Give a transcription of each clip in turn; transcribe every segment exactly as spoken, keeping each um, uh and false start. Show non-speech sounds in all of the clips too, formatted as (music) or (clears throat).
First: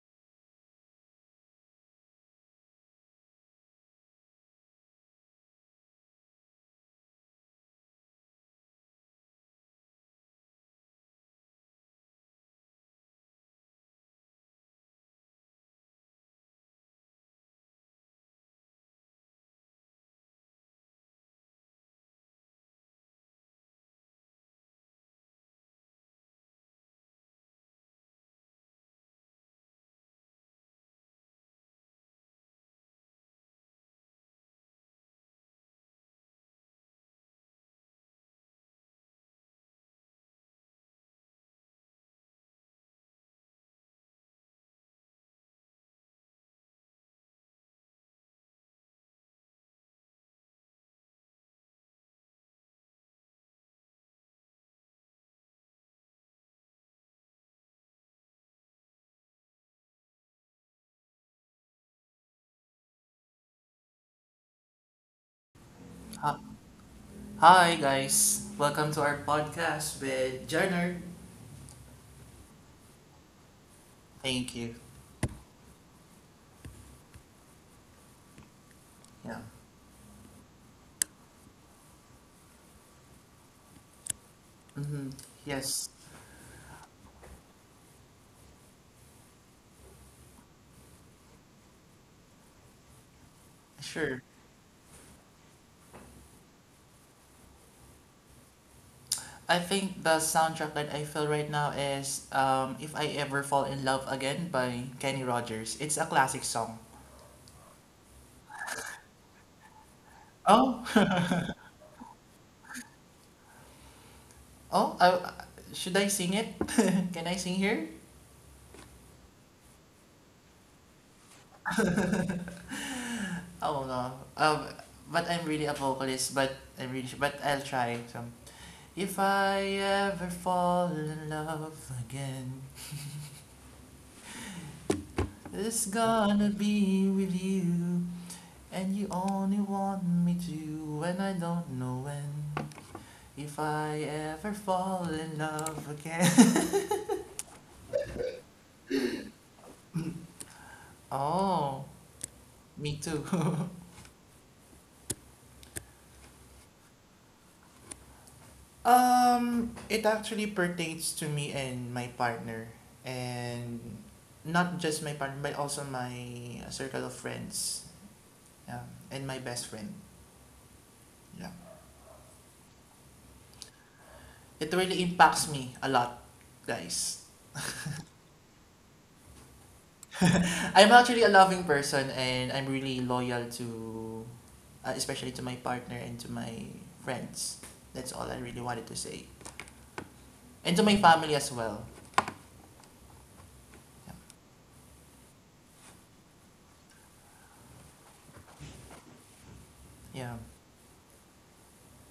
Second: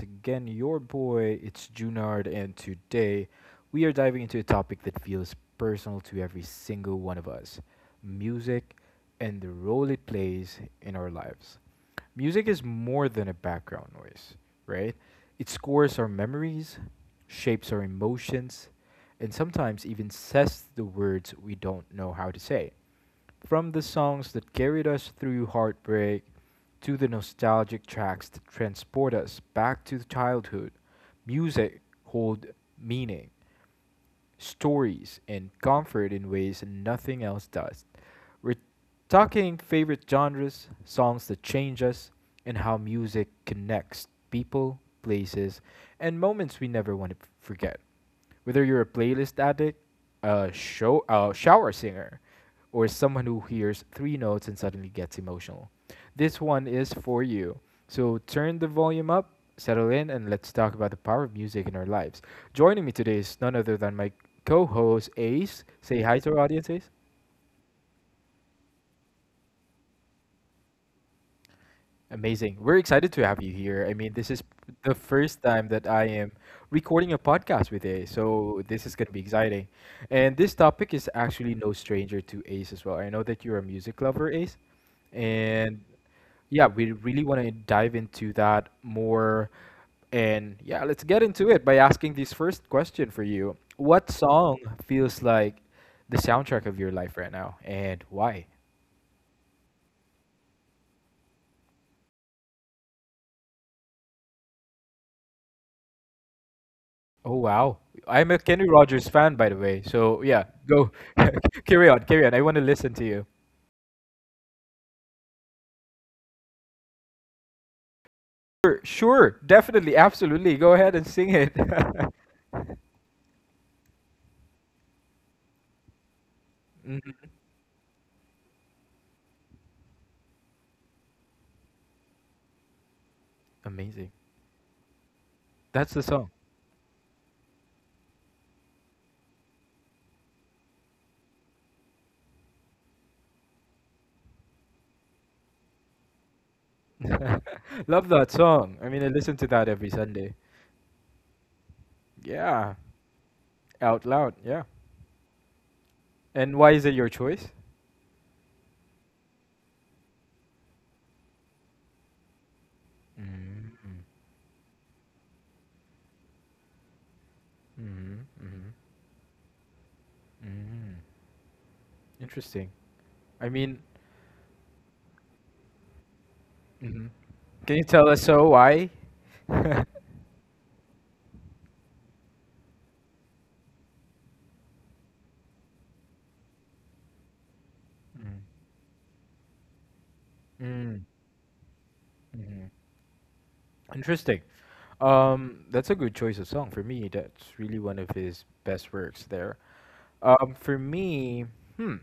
again your boy. It's Junard, and today we are diving into a topic that feels personal to every single one of us: music and the role it plays in our lives. Music is more than a background noise, right? It scores our memories, shapes our emotions, and sometimes even says the words we don't know how to say. From the songs that carried us through heartbreak to the nostalgic tracks that transport us back to childhood, music holds meaning, stories, and comfort in ways nothing else does. We're talking favorite genres, songs that change us, and how music connects people, places, and moments we never want to forget. Whether you're a playlist addict, a show, a shower singer, or someone who hears three notes and suddenly gets emotional. This one is for you. So turn the volume up, settle in, and let's talk about the power of music in our lives. Joining me today is none other than my co host, Ace. Say hi to Uh, our audience, Ace. Hi guys, welcome to our podcast with Jenner. Amazing. We're excited to have you here. I mean, this is Thank you. the first time that I am recording a podcast with Ace, so this is going to be Yeah. exciting. And this topic is actually no stranger to Ace as well. I know that you're a music lover, Ace, Mm-hmm. and Yes, yeah, we really want to dive into that more. And yeah, let's get into it by asking this first question for you. What sure. song feels like the soundtrack of your life right now and why? I think the soundtrack that I feel right now is um, "If I Ever Fall in Love Again" by Kenny Rogers. It's a classic song. Oh, wow. I'm a Kenny Rogers fan, by the way. So yeah, Oh, go (laughs) carry on, carry on. I want to listen to you. oh, I, should I sing it? (laughs) Can I sing here? Sure, sure, definitely, absolutely. Go ahead and sing it. (laughs) Oh no. Um, but I'm really a vocalist, but I'm really, Mhm. but I'll try some. If I ever fall in love again, Amazing. it's That's the song. gonna be with you, and you only want me to, and I don't know when. If I ever fall in love again. (laughs) Love that song. I mean, I listen to that every Sunday. (laughs) Oh, Yeah. me too. (laughs) Out loud, yeah. And why is it your choice? Um, it actually pertains to me and my partner, and Mm-hmm. not just my partner, but also my circle of friends, Mm-hmm. Mm-hmm. yeah, and my best friend. Mm-hmm. Yeah, Interesting. I mean, it really impacts me a lot, hmm, guys. can you tell us so why? (laughs) Hmm. (laughs) I'm actually a loving person and I'm really loyal to, uh, especially to my partner and to my friends. That's all I really wanted to say. And to my Mm-hmm. family as well. Yeah. Interesting. Um, that's a good choice of song for me. That's really one of his best works there. Yeah. Um, for me, hmm,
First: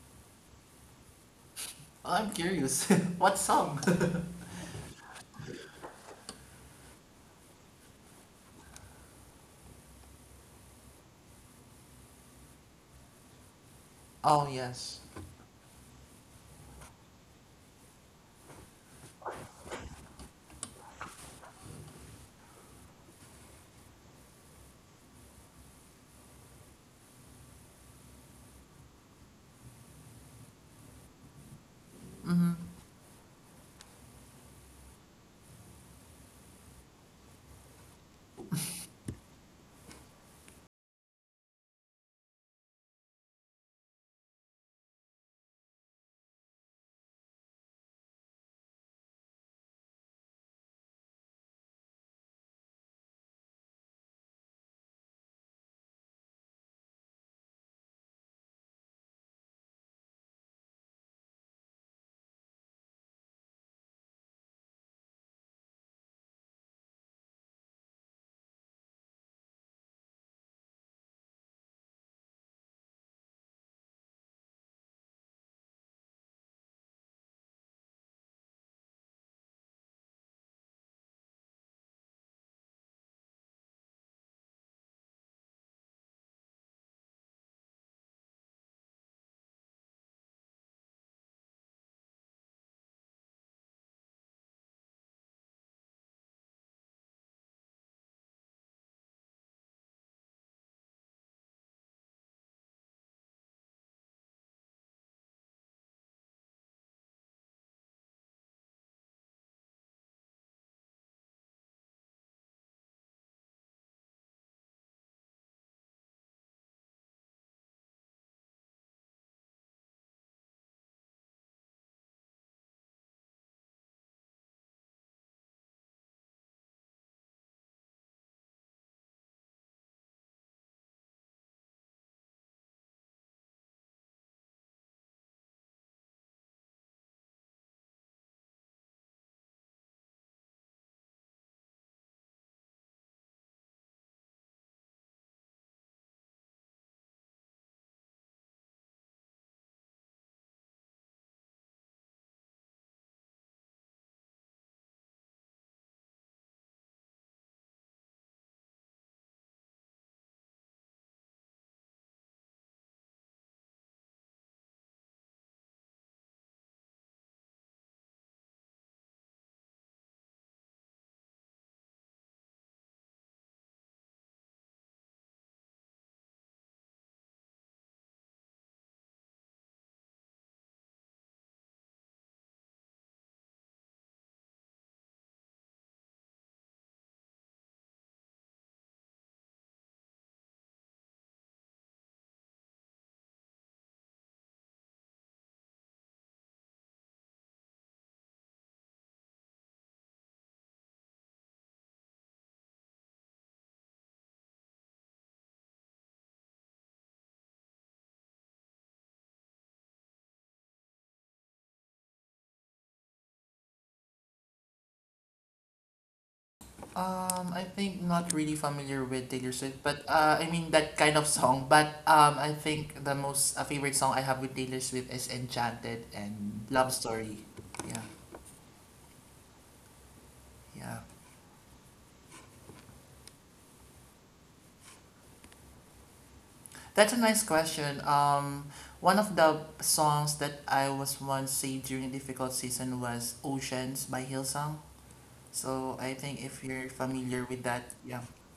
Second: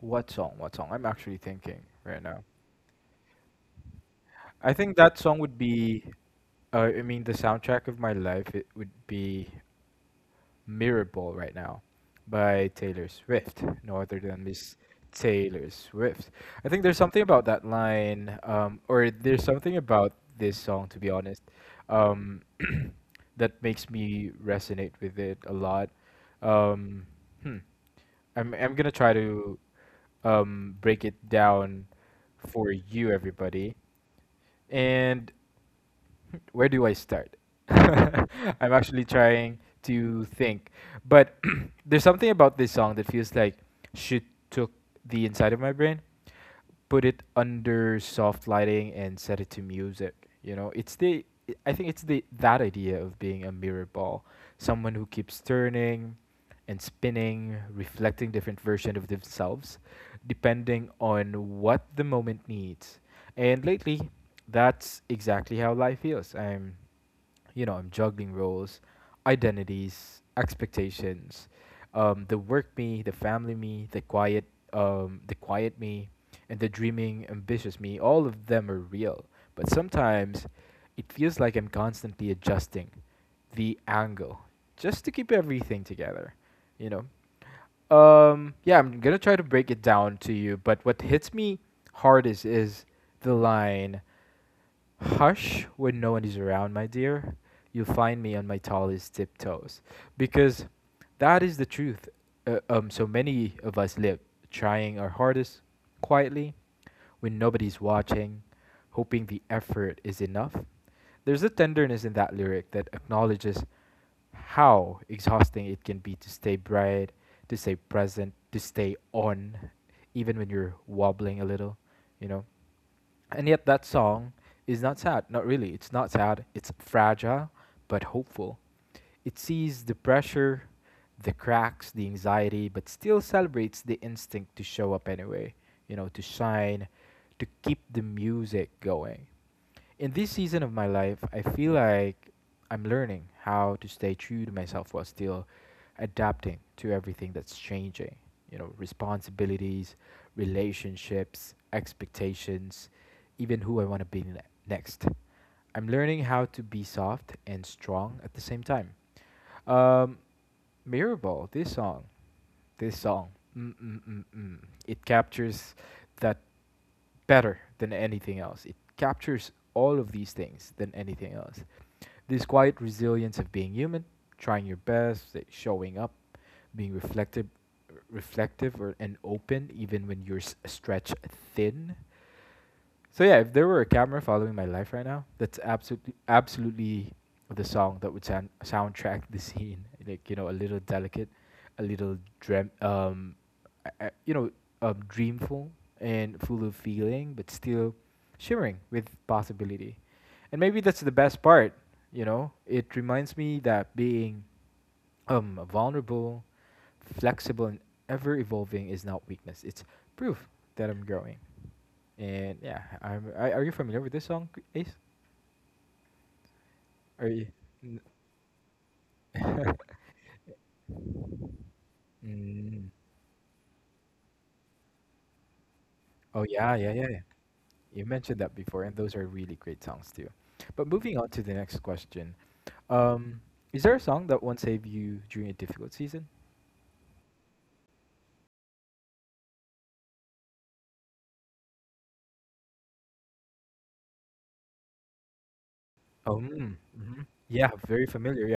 what song? What song? I'm actually thinking Oh, right I'm now. curious. (laughs) What song? I think that song would be Uh, I mean, the soundtrack of my life it would be Mirrorball right now by Taylor Swift, no other (laughs) than Oh, Miss yes. Taylor Swift. I think there's something about that line, um, or there's something about this song, to be honest, um, that makes me resonate with it a lot. Um, hmm. I'm I'm gonna try to um, break it down Hmm. for you, everybody, and. (laughs) Where do I start? (laughs) I'm actually trying to think. But (clears throat) there's something about this song that feels like she took the inside of my brain, put it under soft lighting and set it to music. You know, it's the i- I think it's the that idea of being a mirror ball, someone who keeps turning and spinning, reflecting different versions of themselves, depending on what the moment needs. And lately, that's exactly how life feels. I'm, you know, I'm juggling roles, identities, expectations, um, the work me, the family me, the quiet, um, the quiet me, and the dreaming, ambitious me, all of them are real. But sometimes it feels like I'm constantly adjusting the angle just to keep everything together, you know? Um, yeah, I'm gonna try to break it down to you, but what hits me hardest is the line, "Hush when no one is around, my dear. You'll find me on my tallest tiptoes." Because that is the truth. Uh, um, so many of us live trying our hardest quietly when nobody's watching, hoping the effort is enough. There's a tenderness in that lyric that acknowledges how exhausting it can be to stay bright, to stay present, to stay on, even when you're wobbling a little, you know. And yet that song is not sad. Not really. It's not sad. It's fragile but hopeful. It sees the pressure, the cracks, the anxiety, but still celebrates the instinct to show up anyway, you know, to shine, to keep the music going. In this season of my life, I feel like I'm learning how to stay true to myself while still adapting to everything that's changing. You know, responsibilities, relationships, expectations, even who I want to be ne- next. I'm learning how to be soft and strong at the same time. Um, Mirrorball, this song, this song, mm, mm, mm, mm, it captures that better than anything else. It captures all of these things than anything else. This quiet resilience of being human, trying your best, eh, showing up, being reflective, reflective or, and open even when you're s- stretched thin, so yeah, if there were a camera following my life right now, that's absolutely absolutely the song that would sound soundtrack the scene. Like you know, a little delicate, a little dream, um, I- I- you know, um, dreamful and full of feeling, but still shimmering with possibility. And maybe that's the best part. You know, it reminds me that being um vulnerable, flexible, and ever evolving is not weakness. It's proof that I'm growing. And yeah, I'm, are are you familiar with this song, Ace? Are you? Um, I N- think not really familiar with Taylor Swift, but (laughs) uh, I mean that kind of song. But um, I Mm. think the most uh, favorite song I have with Taylor Swift is Enchanted Oh and yeah, yeah, Love yeah, yeah. Story. Yeah, You mentioned that before, and those are really great songs too. But yeah. moving on to the next question, um, is there a song that once saved you during a difficult season? That's a nice question. Um, one of the songs that I was once saved during a difficult season was Oceans by Hillsong. So I Oh, think if mm, you're mhm, familiar with yeah, that, very yeah, familiar. Yeah,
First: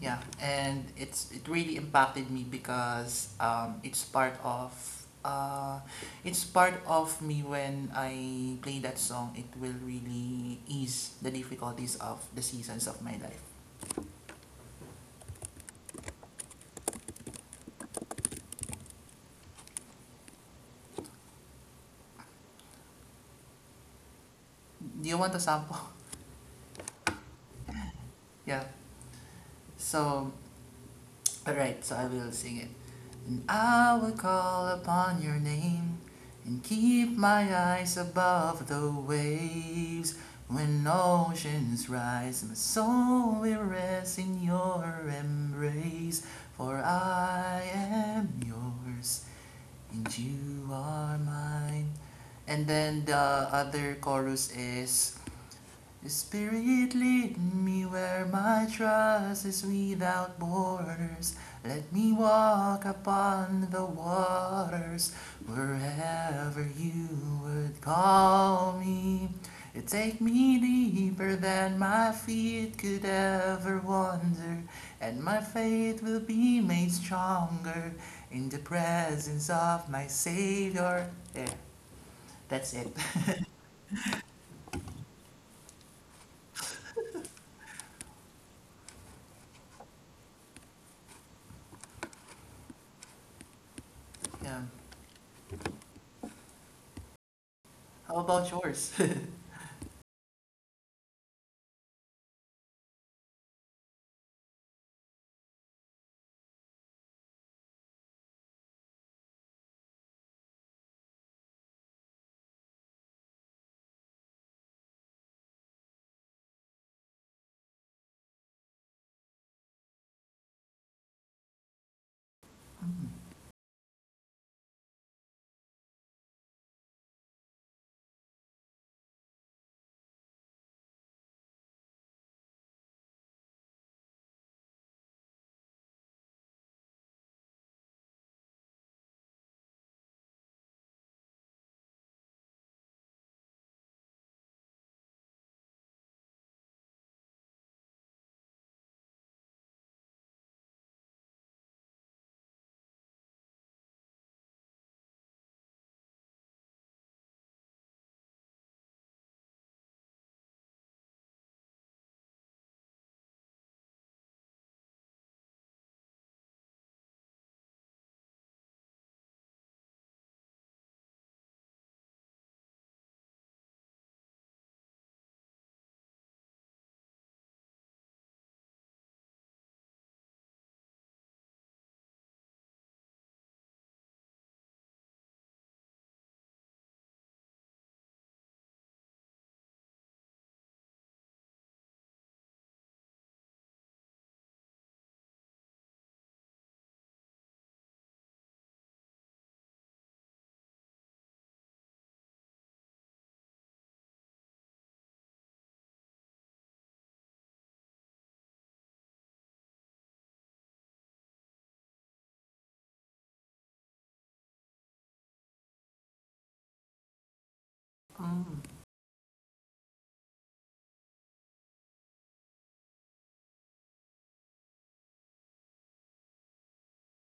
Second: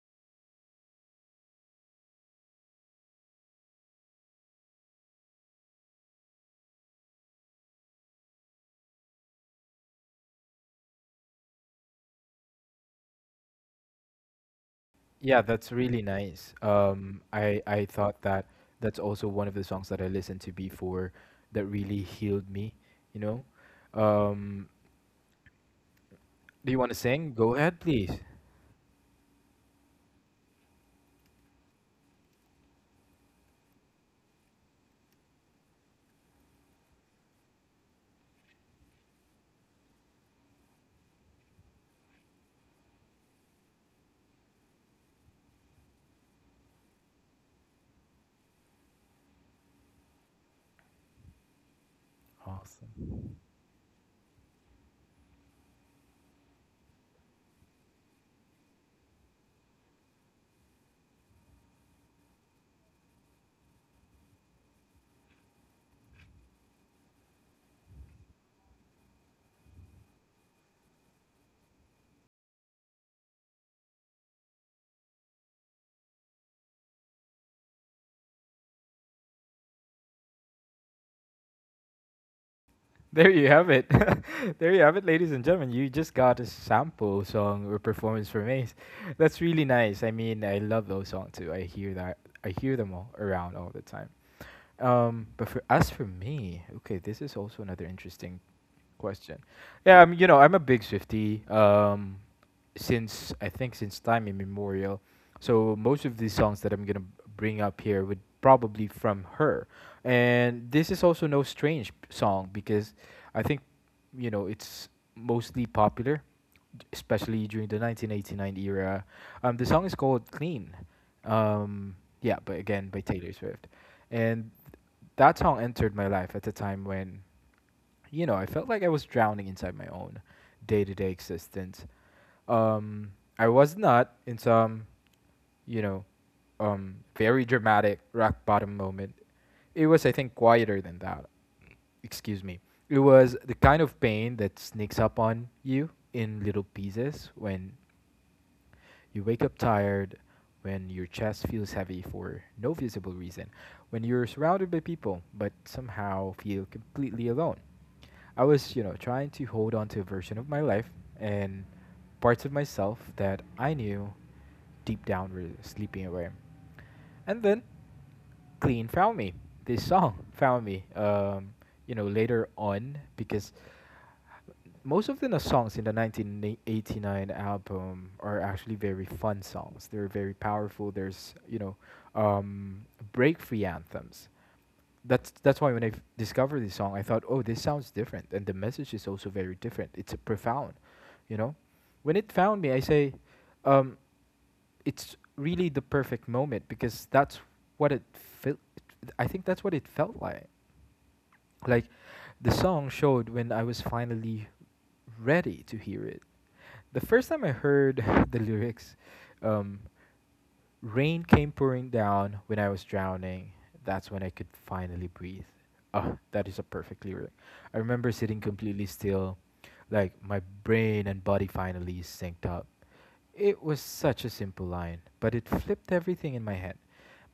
yeah, and it's it really impacted me because um, it's part of uh, it's part of me when I play that song. It will really ease the difficulties of the seasons of my life. yeah, that's really nice. Um, I I thought that that's also one of the songs that I listened to before that really healed me. You know, um, Do you want a sample? do you want to sing? Go ahead, please. (laughs) Yeah. So all right. So I will sing it. And I will call upon your name and keep my eyes above the waves. When oceans rise, my soul will rest in your embrace. For I am yours and you are mine. And then Awesome. the other chorus is, his spirit lead me where my trust is without borders. Let me walk upon the waters wherever you would call me. It take me deeper than my feet could ever wander, and my faith will be made stronger in the presence of my Savior. There, that's it. (laughs) There you have it. (laughs) There you have it, ladies and gentlemen. You just got a sample song or performance from Ace. That's really nice. I mean, I love those songs too. I hear that. I hear them all around all the time. Um, Um, but for as for me, okay, this is also another how interesting about yours? (laughs) question. Yeah, I'm. You know, I'm a big Swiftie. Um, since I think since time immemorial. So most of these songs that I'm gonna b- bring up here would probably from her, and this is also no strange p- song because I think you know it's mostly popular, d- especially during the nineteen eighty-nine era. Um, the song is called "Clean." Um, yeah, but again by Taylor Swift, and that song entered my life at the time when you know, I felt like I was drowning inside my own day to day existence. Um, I was not in some, you know, um, very dramatic rock bottom moment. It was, I think, quieter than that. Excuse me. It was the kind of pain that sneaks up on you in little pieces when you wake up tired, when your chest feels heavy for no visible reason, when you're surrounded by people but somehow feel completely alone. I was, you know, trying to hold on to a version of my life and parts of myself that I knew deep down were sleeping away. And then Clean found me. This song found me. Um, you know, later on because most of the na- songs in the nineteen eighty-nine album are actually very fun songs. They're very powerful. There's you know, um, break free anthems. That's that's why when I f- discovered this song, I thought, oh, this sounds different, and the message is also very different. It's profound, you know. When it found me, I say, um, it's really the perfect moment because that's what it felt. I think that's what it felt like. Like the song showed when I was finally ready to hear it. The first time I heard (laughs) the lyrics, um, rain came pouring down when I was drowning. That's when I could finally breathe. Oh, that is a perfect lyric. I remember sitting Mm, completely still, like my brain and body finally synced up. It was such a simple line, but it flipped everything in my head.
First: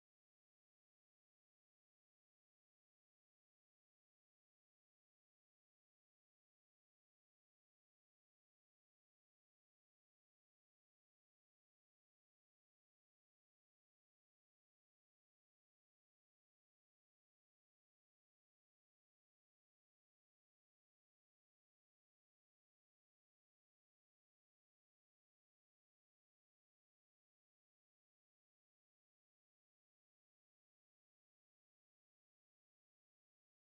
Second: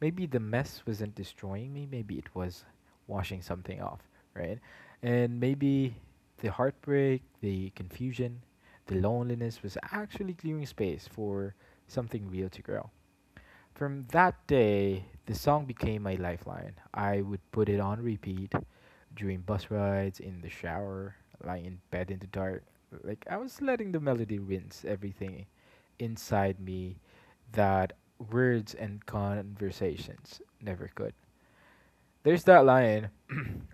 Maybe the mess wasn't destroying me, maybe it was washing something off, right? And maybe the heartbreak, the confusion, the loneliness was actually clearing space for something real to grow. From that day, the song became my lifeline. I would put it on repeat during bus rides, in the shower, lying in bed in the dark. Like I was letting the melody rinse everything inside me that words and conversations never could. There's that line,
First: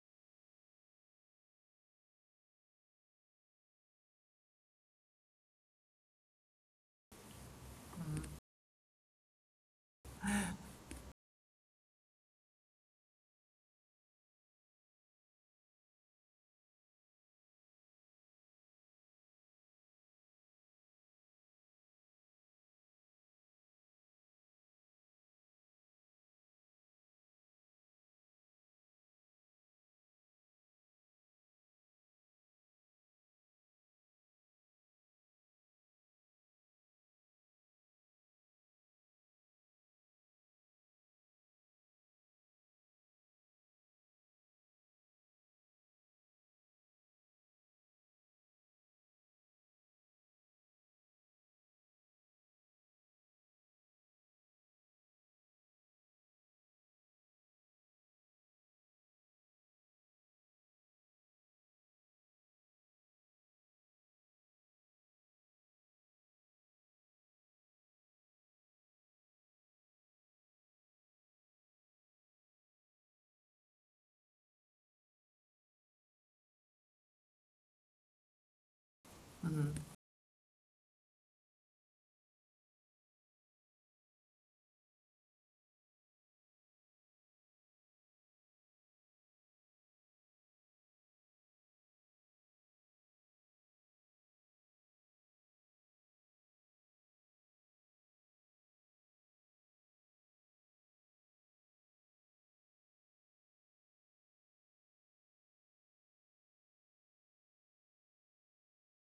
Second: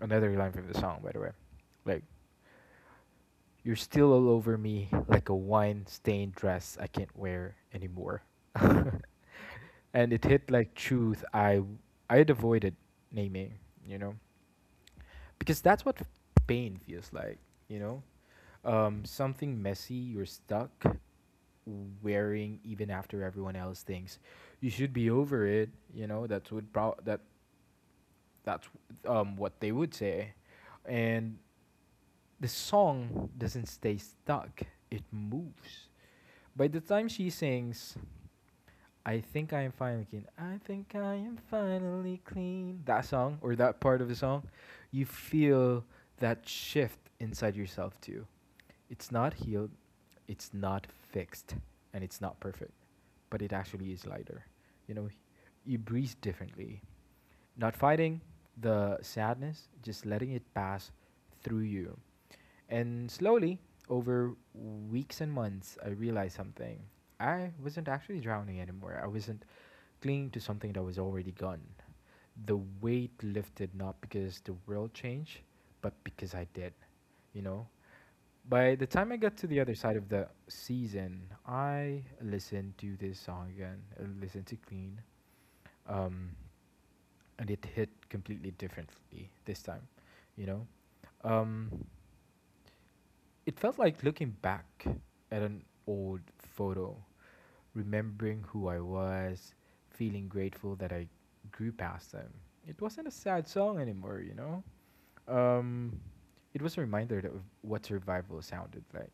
another line from the song, by the way. Like, you're still all over me like a wine stained dress I can't wear anymore. (laughs) And it hit like truth I I'd avoided naming, you know, because that's what pain feels like, you know, um, something messy you're stuck wearing even after everyone else thinks you should be over it, you know. That's what pro- that that's um what they would say, and the song doesn't stay stuck; it moves. By the time she sings, I think I am finally clean. I think I am finally clean. That song or that part of the song, you feel that shift inside yourself too. It's not healed, it's not fixed, and it's not perfect, but it actually is lighter. You know, you breathe differently. Not fighting the sadness, just letting it pass through you. And slowly, over weeks and months, I realized something. I wasn't actually drowning anymore. I wasn't clinging to something that was already gone. The weight lifted not because the world changed, but because I did, you know? By the time I got to the mm. other side of the season, I listened to this song again, I listened to Clean, um, and it hit completely differently this time, you know? Um, it felt like looking back at an old photo remembering who I was, feeling grateful that I grew past them. It wasn't a sad song anymore, you know? Um, it was a reminder that of what survival sounded like.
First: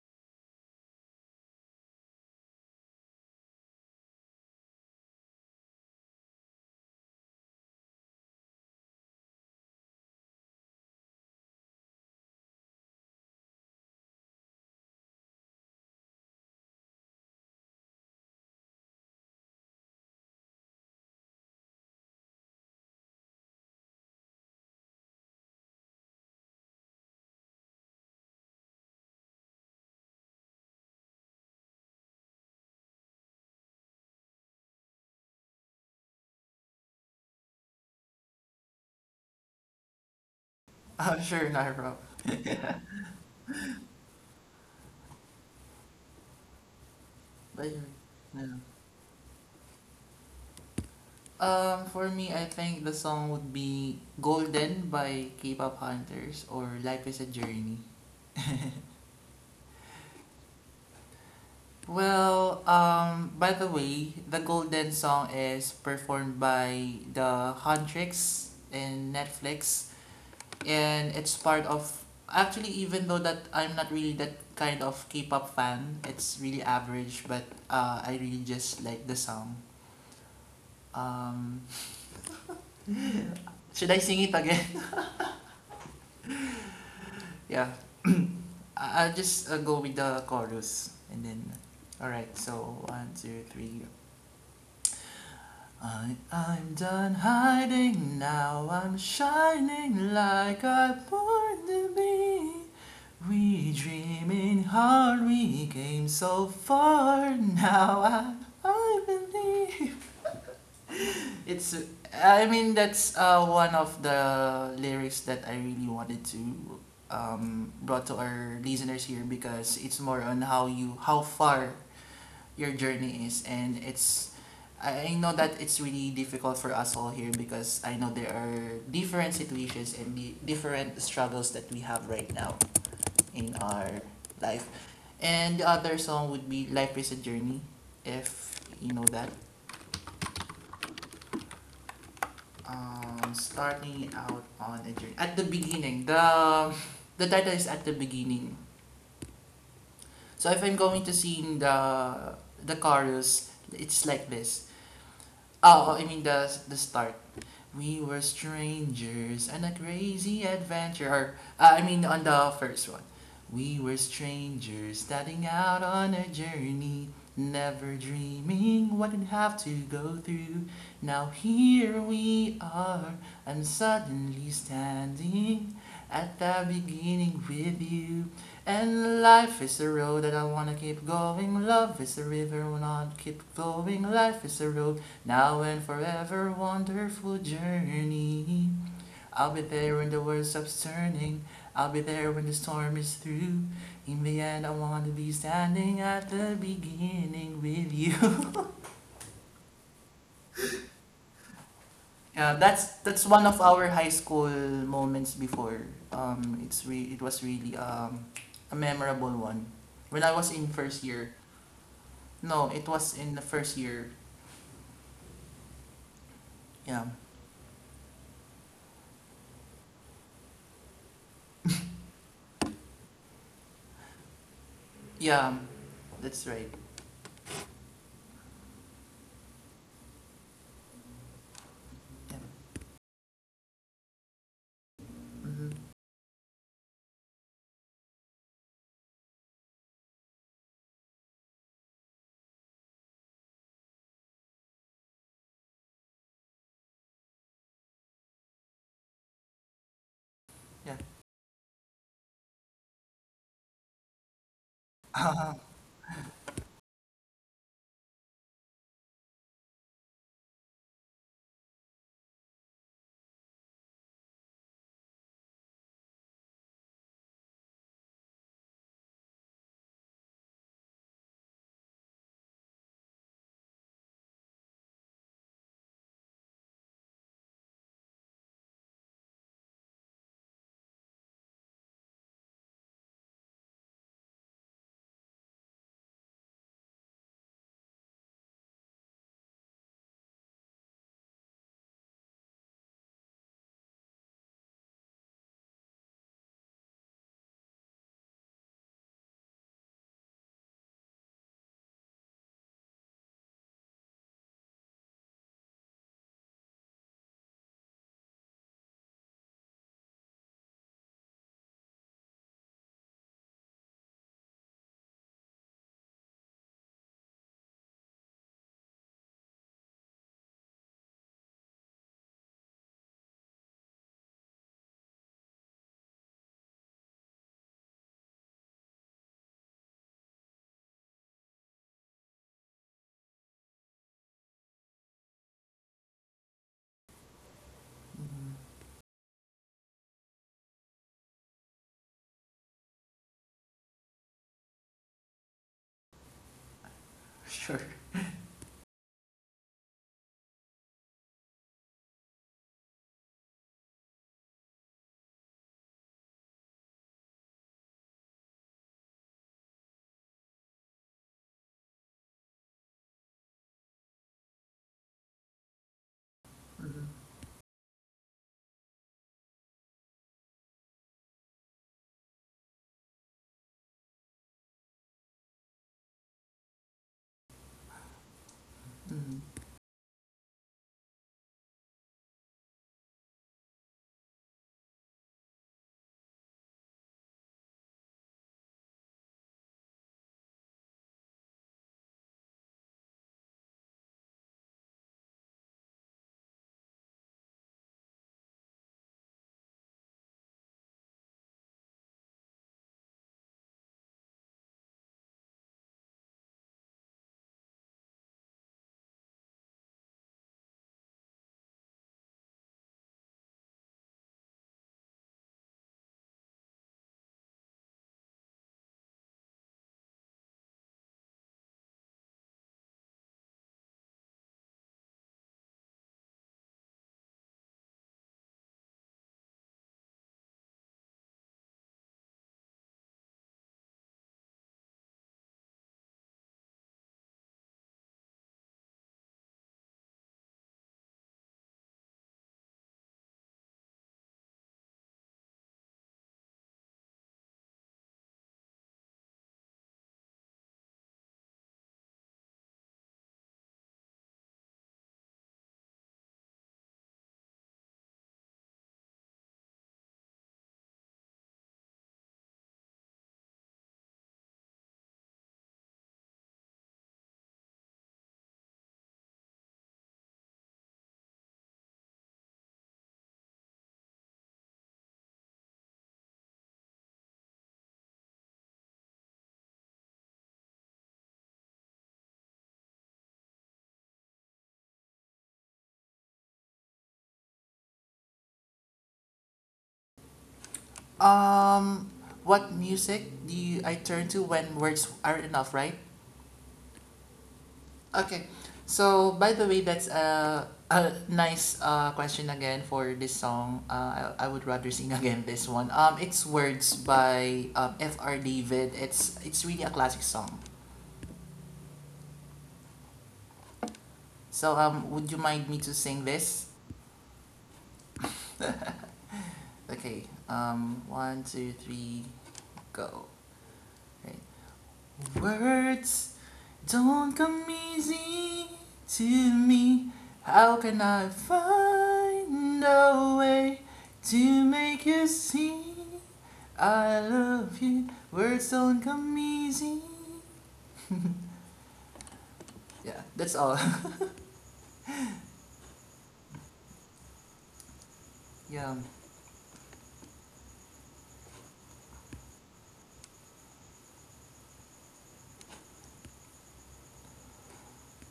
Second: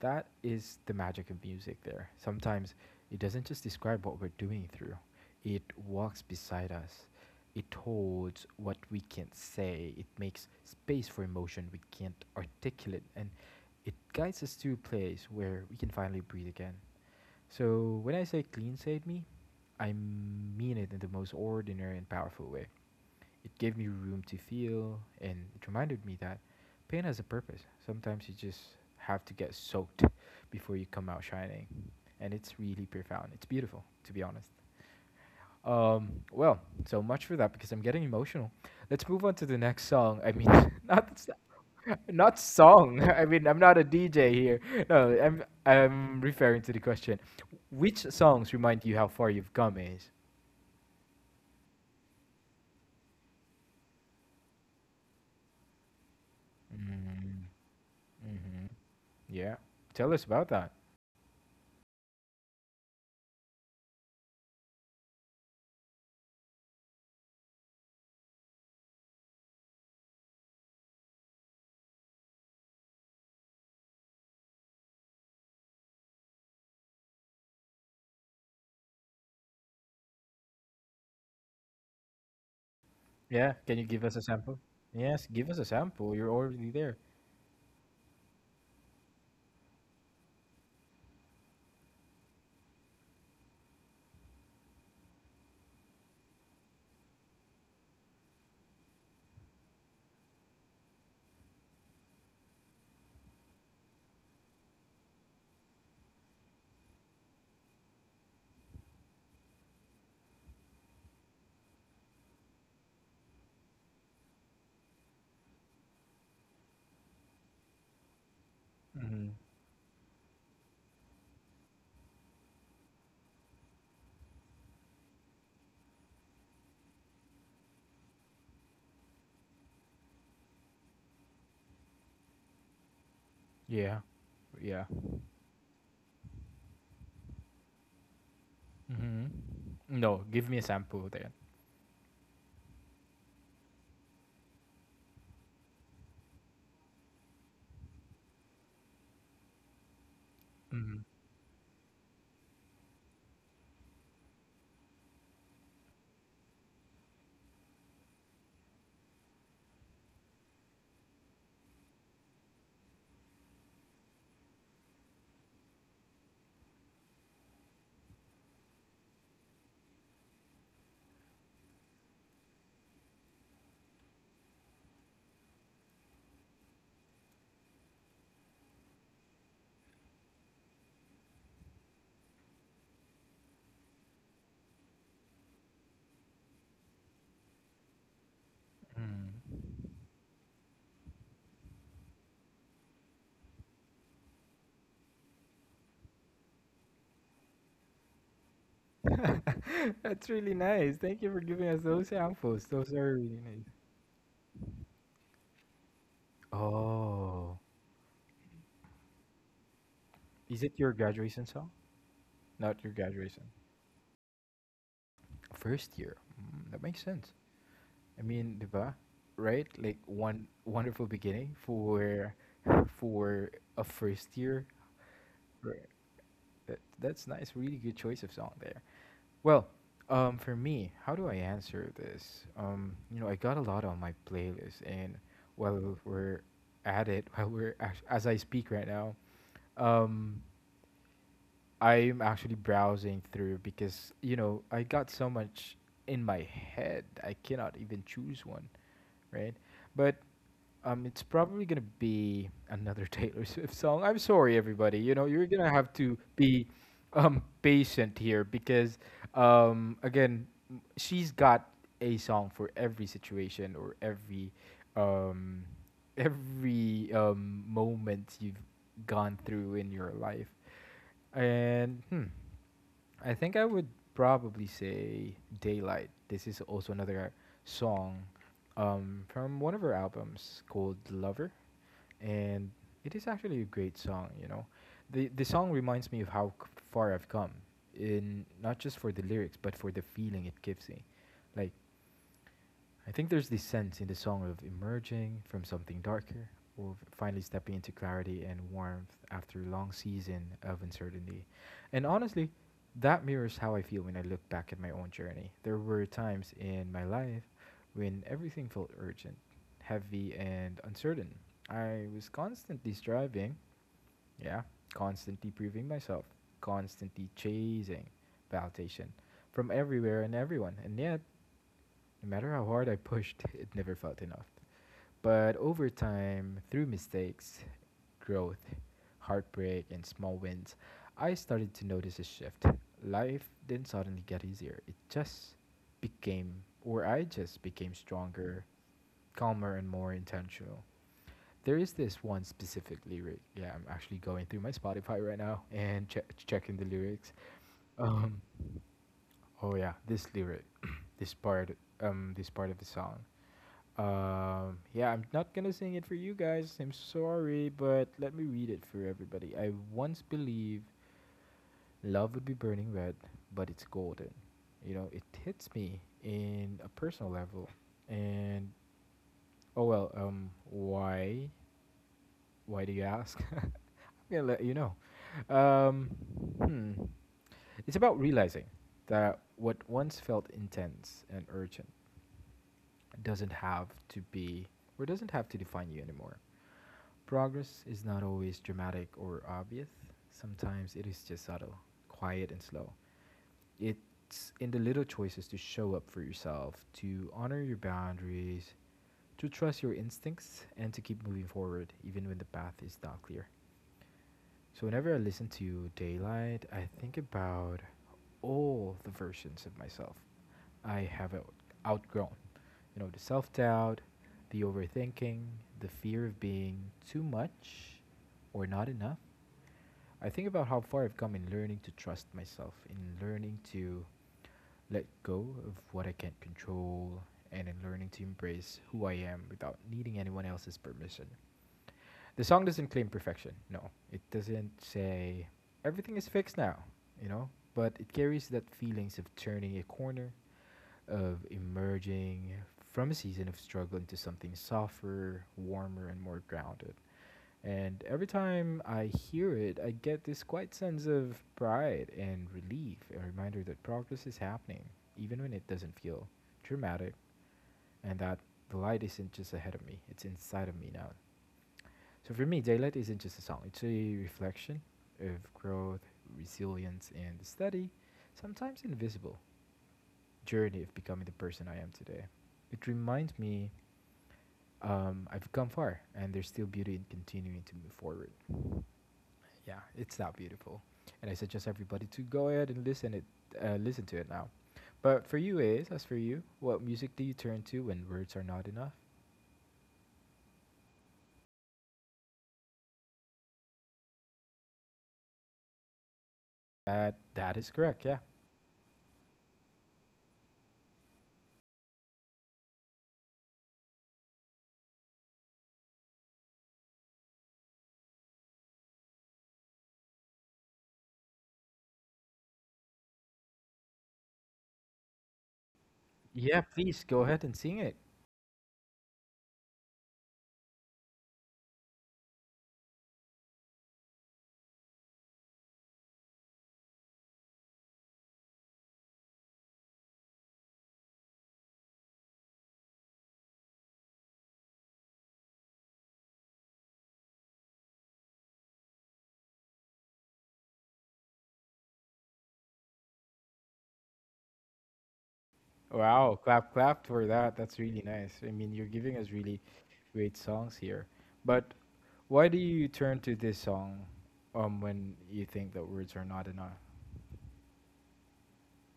That is the magic of music there. Sometimes it doesn't just describe what we're doing through, it walks beside us. It holds what we can't say. It makes space for emotion we can't articulate. And it guides us to a place where we can finally breathe again. So, when I say clean saved me, I mean it in the most ordinary and powerful way. It gave me room to feel, and it reminded me that pain has a purpose. Sometimes you just have to get soaked before you come out shining. And it's really profound. It's beautiful, to be honest. Um, well, so much for that because I'm getting emotional. Let's move on to the next song. I mean, (laughs) Oh, not sure, Nairo. not song. (laughs) I mean, I'm not a D J here. No, I'm I'm referring to the question. But, Which yeah. songs remind you how far you've come is? Um, for me, I think the song would be Golden by K-pop Hunters or Life is a Mm-hmm. Journey. Yeah. Tell us about that. Well, um, by the way, the Golden song is performed by the Huntrix in Netflix and it's part of, actually even though that I'm not really that kind of K-pop fan, it's really average but uh, I really just like the song. Um, Yeah. Can you should I give us a sing it sample? again? Yes, give us a sample. You're already there. (laughs) Yeah. I- I'll just uh, go with the chorus and then. Alright, so one, two, three. I, I'm done hiding now, I'm shining like I born to be. We dreaming hard, we came so far, now I, I believe. It's. Uh, I mean, that's uh, one of the lyrics that I really wanted to um, brought to our listeners Hmm. here because it's more on how you how far your journey is and it's. I I know that it's really difficult for us all here because I know there are different situations and the different struggles that we have right now in Yeah. our life. Yeah. And the other song would be Life is a Journey, if you know Hmm. that. No, give me a sample then. Um, starting out on a journey at the beginning, the the title is at the beginning, so if I'm Hmm. going to sing the the chorus it's like this. Ah, oh I mean the the start. We were strangers and a crazy adventure. Or, uh, I mean, on the first one. We were strangers starting out on a journey, never dreaming what we'd have to go through. Now here we are, I'm suddenly standing at the beginning with you. And life is a road that I wanna keep going. Love is a river, I wanna keep going. Life is a road now and forever, wonderful journey. I'll be there when the world stops turning. I'll be there when the storm is through. In the end, I want to be standing at the beginning with you. (laughs) (laughs) That's really nice. Thank you for giving us those samples. Yeah, Those are really that's that's nice. one of our high school moments before. Um, it's re- it Oh. was really um, a memorable one. When I Is it was your in first graduation year, song? Not your no, it graduation. was in the first year. First year. Mm, that makes Yeah, sense. I mean, di ba? Right? Like one wonderful beginning for for a first year. yeah, Right. that's That, right. that's nice. Really good choice of song there. Well, um, for me, how do I answer this? Yeah, Um, you know, I got a lot on my playlist, and hmm, while we're at it, (laughs) while we're act- as I speak right now, um, I'm actually browsing through because you know I got so much in my head. I cannot even choose one. Right? But yeah. um, it's probably gonna be another (laughs) Taylor Swift song. I'm sorry, everybody. You know, you're gonna have to be um patient here because um again, m- she's got a song for every situation or every um every um moment you've gone through in your life. And hmm, I think I would probably say Daylight. This is also another song um, from one of her albums called Lover, and it is actually a great song. You know, the the song reminds me of how c- far I've come in not just for the lyrics but for the feeling it gives me. Like I think there's this sense in the song of emerging from something darker or finally stepping into clarity and warmth after a long season of uncertainty. And honestly, that mirrors how I feel when I look back at my own journey. There were times in my life when everything felt urgent, heavy, and uncertain. I was constantly striving, yeah, constantly proving myself, constantly chasing validation from everywhere and everyone. And yet, no matter how hard I pushed, (laughs) it never felt enough. But over time, through mistakes, growth, heartbreak, and small wins, I started to notice a shift. Life didn't suddenly get easier. It just became, or I just became stronger, calmer, and more intentional. There is this one specific lyric. Yeah, I'm actually going through my Spotify right now (laughs) and che- checking the lyrics. (laughs) Sure. Um, oh yeah, this lyric, (clears throat) this part, um, this part of the song. Um, yeah, I'm not gonna sing it for you guys. I'm sorry, but let me read it for everybody. I once believed love would be burning red, but it's golden. You know, it hits me in a Mhm. personal level. And oh well, um, why? Why do you ask? (laughs) I'm gonna let you know. Um, hmm. It's about realizing that what once felt intense and urgent doesn't have to be or doesn't have to define you anymore. Progress is not always dramatic or obvious. Sometimes it is just subtle, quiet, and slow. It's in the little choices to show up for yourself, to honor your boundaries, to trust your instincts, and to keep moving forward even when the path is not clear. So whenever I listen to Daylight, I think about all the versions of myself I have out- outgrown. You know, the self doubt, the overthinking, the fear of being too much or not enough. I think about how far I've come in learning to trust myself, in learning to let go of what I can't control, and in learning to embrace who I am without needing anyone else's permission the song doesn't claim perfection. No, it doesn't say everything is fixed now, you know? But it carries that feelings of turning a corner, of emerging from a season of struggle into something softer, warmer, and more grounded. And every time I hear it, I get this quiet sense of pride and relief, a reminder that progress is happening, even when it doesn't feel dramatic, and that the light isn't just ahead of me, it's inside of me now so for me, Daylight isn't just a song, it's a reflection of growth, resilience, and the steady, sometimes invisible, journey of becoming the person I am today. It reminds me um, I've come far, and there's still beauty in continuing to move forward. Yeah, it's that beautiful. And I suggest everybody to go ahead and listen it, uh, listen to it now. But for you, Ace, as for you, what music do you turn to when words are not enough? Um, what music do you, I turn to when words are enough, right? That that is correct. Yeah. Okay. So, by the way, that's a, a nice uh, question again for this song. Uh, I, I would rather sing (laughs) again this one. Um, it's Words by um, F R. David. It's it's really a classic song. So, um, would you mind me to sing Yeah. this? Please go ahead and sing it. Okay. Um, one, two, three, go. Right. Words don't come easy to me. How can I find a way to make you see I love you? Words don't come easy. Yeah, that's all. Wow, clap clap for that. That's really nice. I mean, you're giving us (laughs) really Yeah. great songs here. But why do you turn to this song um when you think that words are not enough?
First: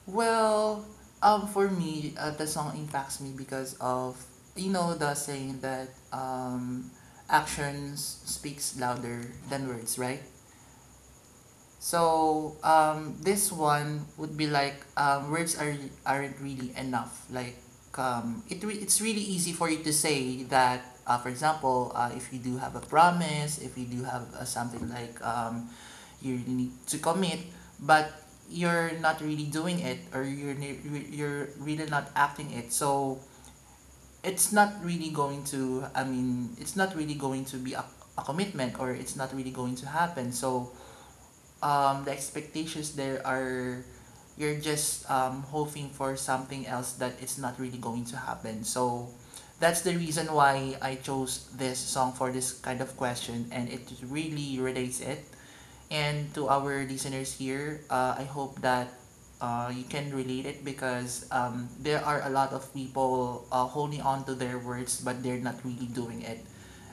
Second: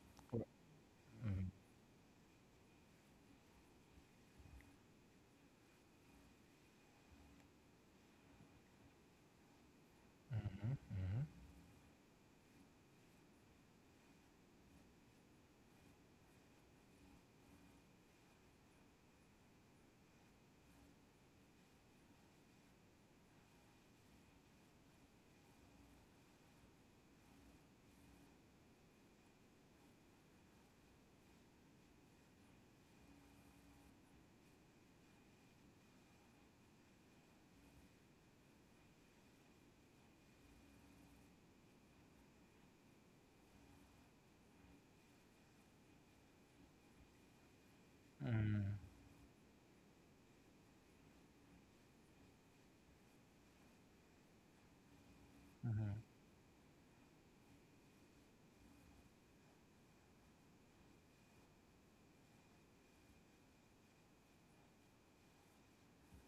Well, um, for me, uh, the song impacts me because of, you know, the saying that um, actions speaks louder than words, right? So um, this one would be like um, words are aren't really enough. Like um, it re- it's really easy for you to say that. Uh, for example, uh, if you do have a promise, if you do have uh, something like um, you really need to commit, but you're not really doing it or you're you're really not acting it. So it's not really going to. I mean, it's not really going to be a, a commitment or it's not really going to happen. So um the expectations there are you're just um hoping for something else that is not really going to happen. So Mm-hmm. that's the reason why I chose this song for this kind of question and it really relates it, and to our listeners here, uh, I hope that uh, you can relate it because um, there are a lot of people uh, holding on to their words but they're not really doing it.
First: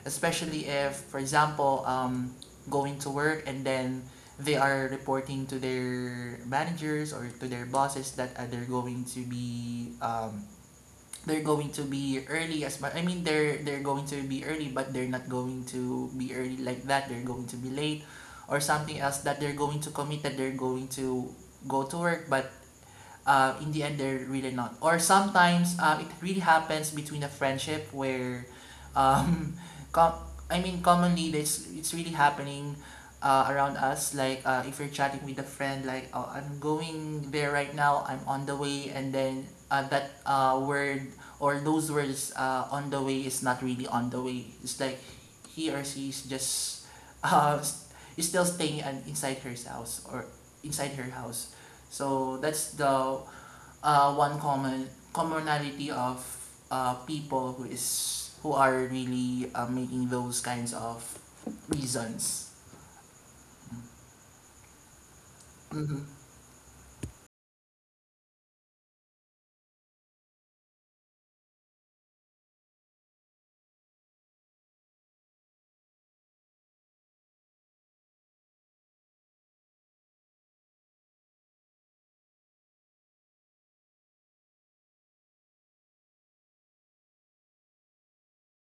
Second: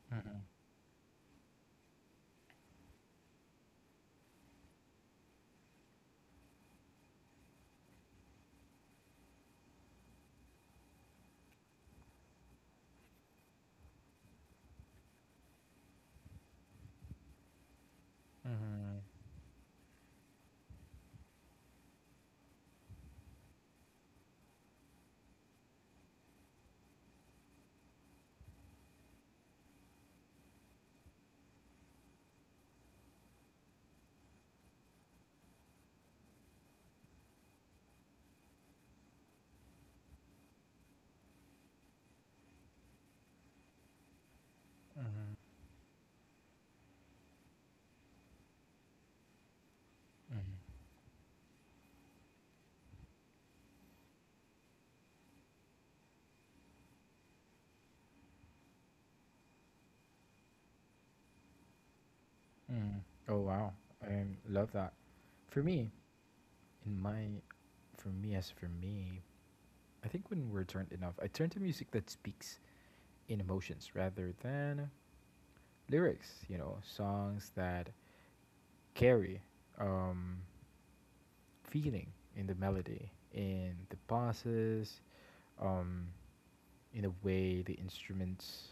Especially if, for example, um, going to work and then they are reporting to their managers or to their bosses that uh, they're going to be um, they're going to be early as much. I mean, they're they're going to be early, but they're not going to be early like that. They're going to be late, or something else that they're going to commit that they're going to go to work, but uh, in the end they're really not. Or sometimes uh, it really happens between a friendship where, um, (laughs) com- I mean, commonly this it's really happening uh, around us. Like uh, if you're chatting with a friend, like oh, I'm going there right now. I'm on the way, and then uh, that uh, word or those words uh, on the way is not really on the way. It's like he or she is just (laughs) uh, is still staying and inside her house or inside her house. So that's the uh, one common commonality of uh, people who is who are really uh, making those kinds of reasons. Oh wow. I love that. For me, Hmm. in my for me as for me, I think when words aren't enough, I turn to music that speaks in emotions rather than lyrics, you know, songs that carry um, feeling in the melody, in the passes, um, in the way the instruments,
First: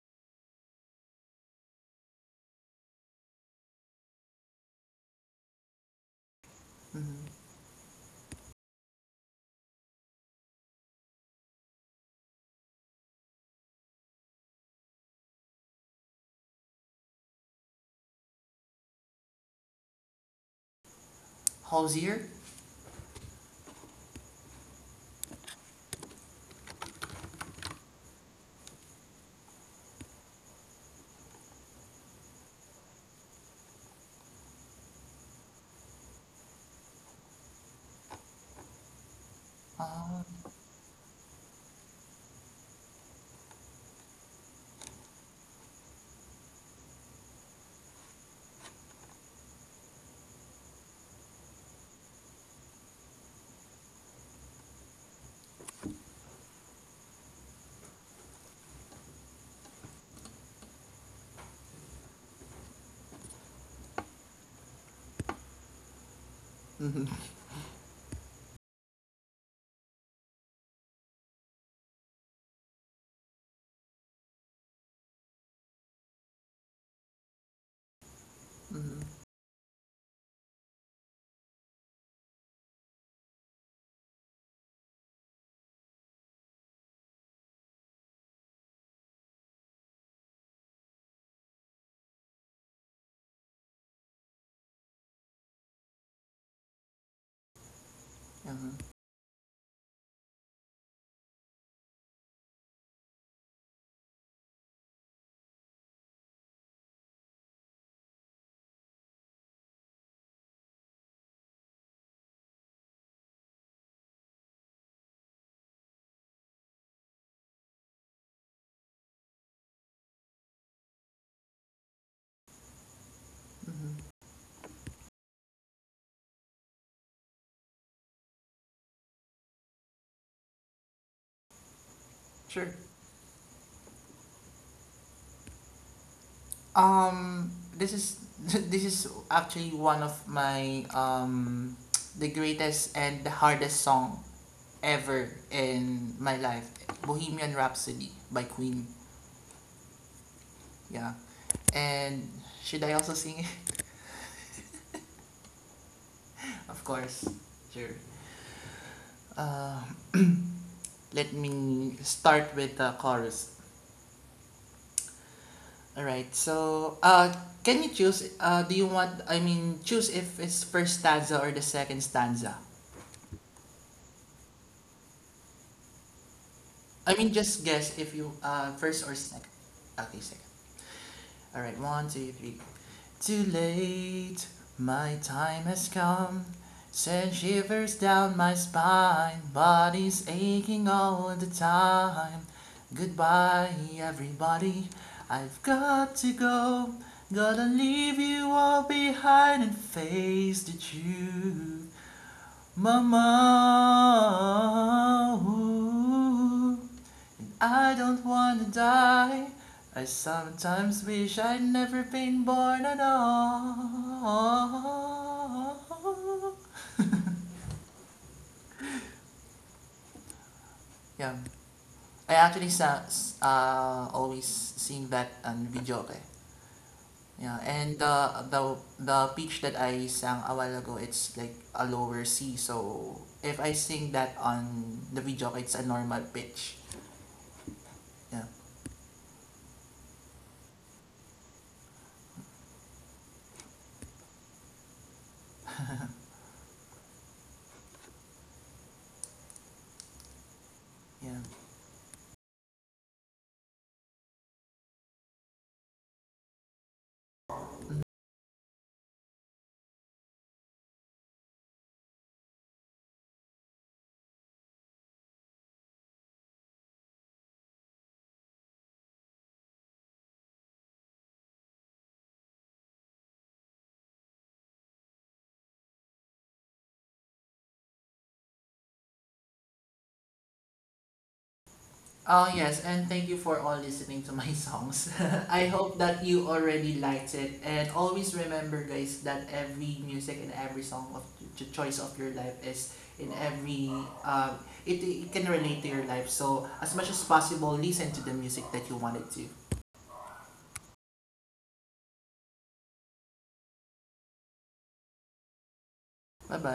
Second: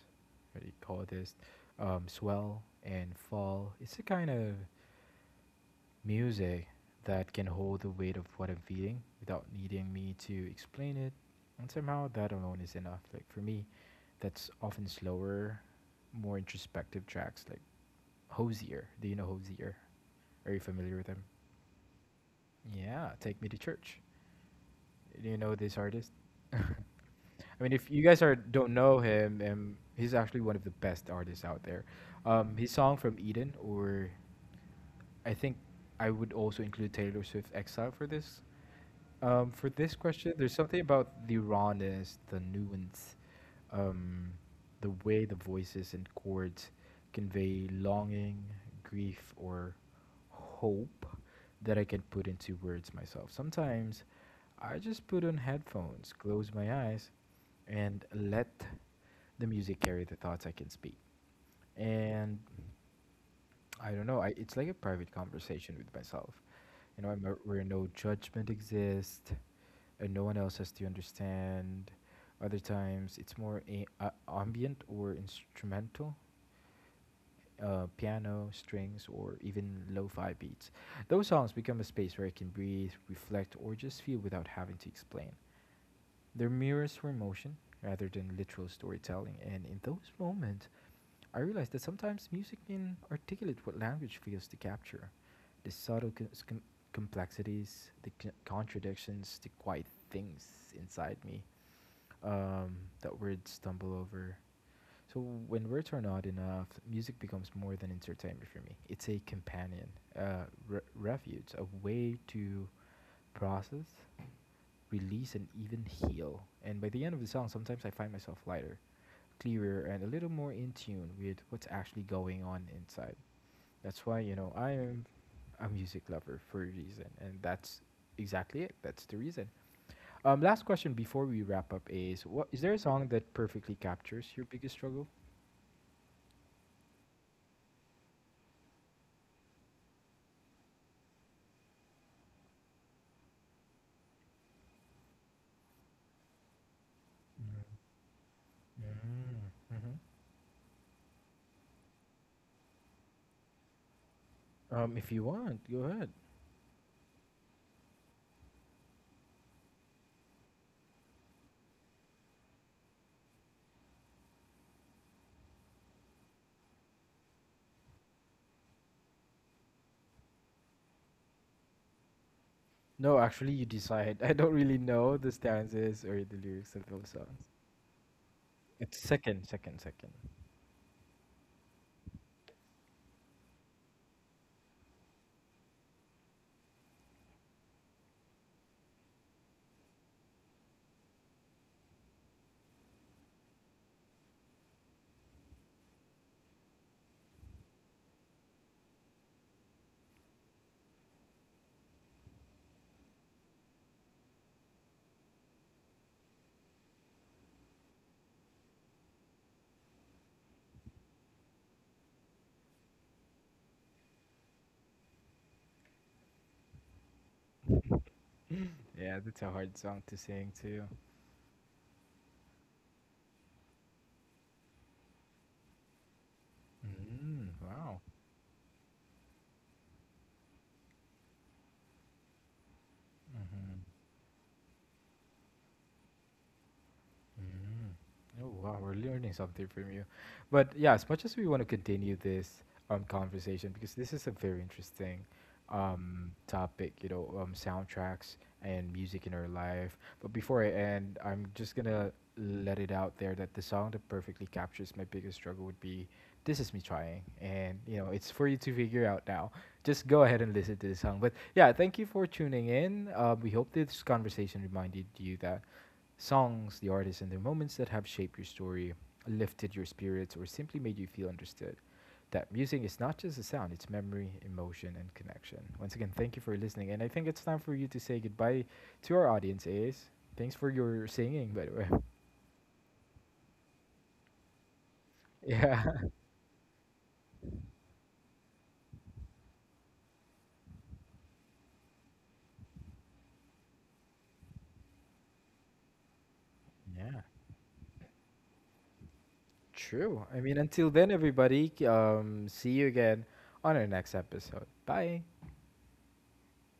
what do you call this, um, swell and fall. It's a kind of music that can Mm-hmm. hold the weight of what I'm feeling without needing me to explain it. And somehow that alone is enough. Like for me, that's often slower, more introspective tracks like Hosier. Do you know Hosier? Are you familiar with them? Halsier? Yeah, Take Me to Church. Do you know this artist? I mean, if you guys are don't know him, um, he's actually one of the best artists out there. Um, his song from Eden, or I think I would also include Taylor Swift Exile for this um, for this Uh, question, there's something about the rawness, the nuance, um, the way the voices and chords convey longing, grief, or hope that I can put into words myself. Sometimes I just put on headphones, close my eyes, and let the music carry the thoughts I can speak. And I don't know. I, it's like a private conversation with myself. You mhm, know, I'm a- where no judgment exists and no one else has to understand. Other times, it's more a, uh, ambient or instrumental, uh, piano, strings, mhm, or even lo-fi beats. Those songs become a space where I can breathe, reflect, or just feel without having to explain. They're mirrors for emotion rather than literal storytelling, and in those moments, I realized that sometimes music can articulate what language fails to capture the subtle co- s- com- complexities, the c- mhm, contradictions, the quiet things inside me um, that words stumble over. So when words are not enough, music becomes more than entertainment for me. It's a companion, a re- refuge, a way to process, release, and even heal. And by the end of the song, sometimes I find myself lighter, clearer, and a little more in tune with what's actually going on inside. That's mhm. why, you know, I am a music lover for a reason. And that's exactly it. That's the reason. Um, last question before we wrap up is what is Sure. there a song that perfectly captures your biggest struggle? Um, this is (laughs) this is actually one of my um the greatest and the hardest song ever in my life. Bohemian Mm-hmm. Rhapsody by Queen. Yeah. And should I also sing it? (laughs) Um, if you want, go ahead. Of course. Sure. Uh, Let me start with the chorus. All right. So, uh, can you choose? Uh, do you want? I mean, choose if it's first stanza or the second stanza. No, actually, you decide. (laughs) I don't really know the stanzas or the lyrics of those I mean, songs. just guess if you uh It's first or second, second. second, second. Okay, second. All right, one, two, three. Too late, my time has come. Send shivers down my spine, body's aching all the time. Goodbye, everybody, I've got to go. Gotta leave you all behind and face the truth. Mama, ooh. I don't wanna die. I sometimes wish I'd never been born at all. Yeah, that's a hard song to sing too. Yeah. I actually sa s- uh, always sing that on video eh. Mm, Yeah, wow. and the the the pitch that I sang a while ago, it's like a lower C. So if I sing that on the video, it's a normal pitch. Mm. Oh Yeah, wow, we're learning something from you. But yeah, as much as we want to continue this um conversation because this is a very interesting um topic, you know, um soundtracks and music in our life. But before I end, yeah. I'm just gonna let it out there that the song that perfectly captures my biggest struggle would be This Is Me Trying. And you know, it's for you to figure out now. Just go ahead and listen to the song. But yeah, thank you for tuning in. Uh, we hope this conversation reminded you that Songs, the artists, and the moments that have shaped your story, lifted your spirits, or simply made you feel understood. That music is not just a sound, it's memory, emotion, and connection. Once again, thank you for listening. And I think it's time for you to say goodbye to our audience, Ace. Thanks for your singing, by the way. (laughs) Oh, yes, and thank you for all listening to my (laughs) songs. (laughs) I Yeah. hope that you already liked it. And always remember, guys, that every music and every song of the choice of your life is in every, um, it, it can relate to your life. So, as much Yeah. as possible, listen to the music that you wanted to. True. I mean, until then, everybody, c- um, see you again on our next episode. Bye. Bye bye.